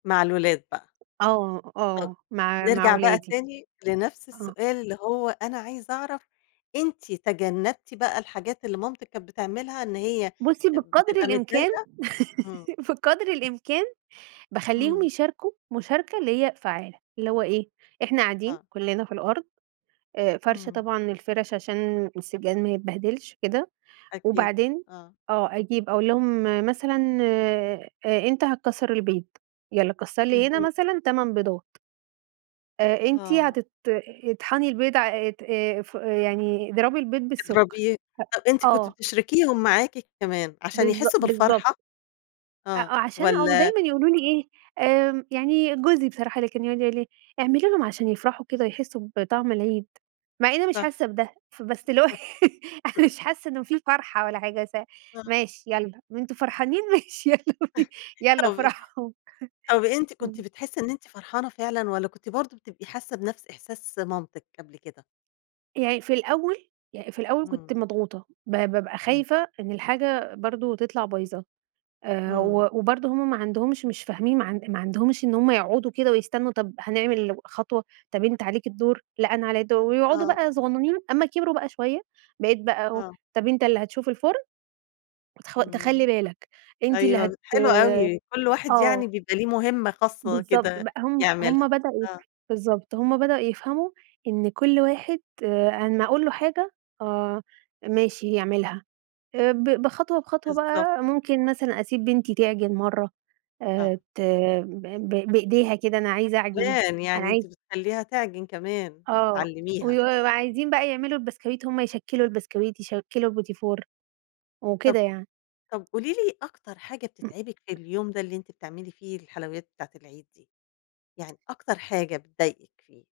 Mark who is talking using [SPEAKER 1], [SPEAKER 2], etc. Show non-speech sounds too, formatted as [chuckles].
[SPEAKER 1] مع الولاد بقى.
[SPEAKER 2] آه،
[SPEAKER 1] [unintelligible]
[SPEAKER 2] آه مع مع
[SPEAKER 1] نرجع بقى
[SPEAKER 2] ولادي،
[SPEAKER 1] تاني لنفس
[SPEAKER 2] آه.
[SPEAKER 1] السؤال اللي هو: أنا عايزة اعرف أنتِ تجنبتِ بقى الحاجات اللي مامتِك كانت بتعملها، إن هي
[SPEAKER 2] بُصّي بقدر
[SPEAKER 1] بتبقى
[SPEAKER 2] الإمكان
[SPEAKER 1] متضايقة؟ إمم
[SPEAKER 2] [giggles] بقدر الإمكان باخلّيهم
[SPEAKER 1] إمم.
[SPEAKER 2] يشاركوا مشاركة اللي هي فعالة، اللي هو إيه، إحنا قاعدين
[SPEAKER 1] آه.
[SPEAKER 2] كلّنا في الأرض آآ فارشة
[SPEAKER 1] إمم.
[SPEAKER 2] طبعًا الفَرْش عشان السجاد ما يتبهدلش كده
[SPEAKER 1] أكيد
[SPEAKER 2] وبعدين
[SPEAKER 1] آه.
[SPEAKER 2] آه، أجيب أقول لهم مثلًا آآ أنت هتكسّر البيض، يالّا كسّر لي هنا
[SPEAKER 1] اهم.
[SPEAKER 2] مثلًا 8 بيضات آآ، أنتِ
[SPEAKER 1] آه.
[SPEAKER 2] هتت اطحني البيض ع آآ ت فو يعني اضربي البيض بالسكر،
[SPEAKER 1] اضربية، طَب أنتِ
[SPEAKER 2] هأ
[SPEAKER 1] كنتِ
[SPEAKER 2] آه.
[SPEAKER 1] بتشركيهم معاكِ كمان عشان
[SPEAKER 2] بالض
[SPEAKER 1] يحسّوا
[SPEAKER 2] بالضبط.
[SPEAKER 1] بالفرحة؟
[SPEAKER 2] أ
[SPEAKER 1] آه
[SPEAKER 2] آه عشان أو
[SPEAKER 1] والّا
[SPEAKER 2] دايمًا يقولوا لي إيه، آمم، يعني جوزي بصراحة اللي كان يقعُد يقول لي إيه: "اعملي لهم عشان يفرحوا كده ويحسّوا بطعم العيد." مع إنّي مش
[SPEAKER 1] صح
[SPEAKER 2] حاسّة بده، فبس اللي هو [giggles] أنا
[SPEAKER 1] [chuckles]
[SPEAKER 2] مش حاسّة إنه في فرحة ولا حاجة أسا
[SPEAKER 1] آه.
[SPEAKER 2] ماشي يالّا، وأنتم فرحانين ماشي يالّا بينا
[SPEAKER 1] [chuckles]
[SPEAKER 2] يالّا
[SPEAKER 1] طَب
[SPEAKER 2] افرحوا
[SPEAKER 1] طَب
[SPEAKER 2] [chuckles]
[SPEAKER 1] أنتِ كنتِ
[SPEAKER 2] إمم.
[SPEAKER 1] بتحسّي إن أنتِ فرحانة فعلًا والّا كنتِ برضه بتبقى حاسّة بنَفْس إحساس مامتِك قبل كده؟
[SPEAKER 2] يعني في الأول يعني في الأول كنت
[SPEAKER 1] إمم.
[SPEAKER 2] مضغوطة، ب بابقى
[SPEAKER 1] إمم.
[SPEAKER 2] خايفة إن الحاجة برضه تطلع بايظة، آآ، و
[SPEAKER 1] إمم.
[SPEAKER 2] وبرضه هُم ما عندهمش، مش فاهمين، ما عن ما عندهمش إن هُم يقعُدوا كده ويستنوا، طَب هنعمل خطوة، طَب أنت عليك الدور، لأ أنا عليّا الدور، ويقعُدوا
[SPEAKER 1] آه.
[SPEAKER 2] بقى صغنّنين، أمّا كبروا بقى شوية، بقيت بقى أقول،
[SPEAKER 1] آه.
[SPEAKER 2] طَب أنت اللي هتشوف الفرن، وتخ
[SPEAKER 1] إمم
[SPEAKER 2] تخلّي بالك، أنتِ اللي
[SPEAKER 1] أيوه
[SPEAKER 2] هت
[SPEAKER 1] حلو أوي كل واحد
[SPEAKER 2] آه.
[SPEAKER 1] يعني بيبقى ليه مهمة خاصة
[SPEAKER 2] بالضبط
[SPEAKER 1] كده
[SPEAKER 2] بقى، هُم
[SPEAKER 1] يعملها،
[SPEAKER 2] هُم بدأوا يف
[SPEAKER 1] آه.
[SPEAKER 2] بالضبط هُم بدأوا يفهموا إن كل واحد، آآ، أمّا أقول له حاجة، آه ماشي يعملها. آآ، ب بخطوة بخطوة
[SPEAKER 1] بالضبط.
[SPEAKER 2] بقى، ممكن مثلًا أسيب بنتي تعجن مرّة، آآ،
[SPEAKER 1] آه.
[SPEAKER 2] ت ب ب بإيديها كده، أنا عايزة اعجن،
[SPEAKER 1] كمان،
[SPEAKER 2] أنا
[SPEAKER 1] يعني أنتِ
[SPEAKER 2] عاي
[SPEAKER 1] بتخلّيها تعجن كمان،
[SPEAKER 2] آه
[SPEAKER 1] بتعلميها.
[SPEAKER 2] ويو وعايزين بقى يعملوا البسكويت، هُم يشكّلوا البسكويت، يشكّلوا البُتيفور، وكده
[SPEAKER 1] طَب
[SPEAKER 2] يعني.
[SPEAKER 1] طَب قولي لي أكتر حاجة بتتعبِك في اليوم ده اللي أنتِ بتعملي فيه الحلويات بتاعة العيد دي، يعني أكتر حاجة بتضايقِك فيه؟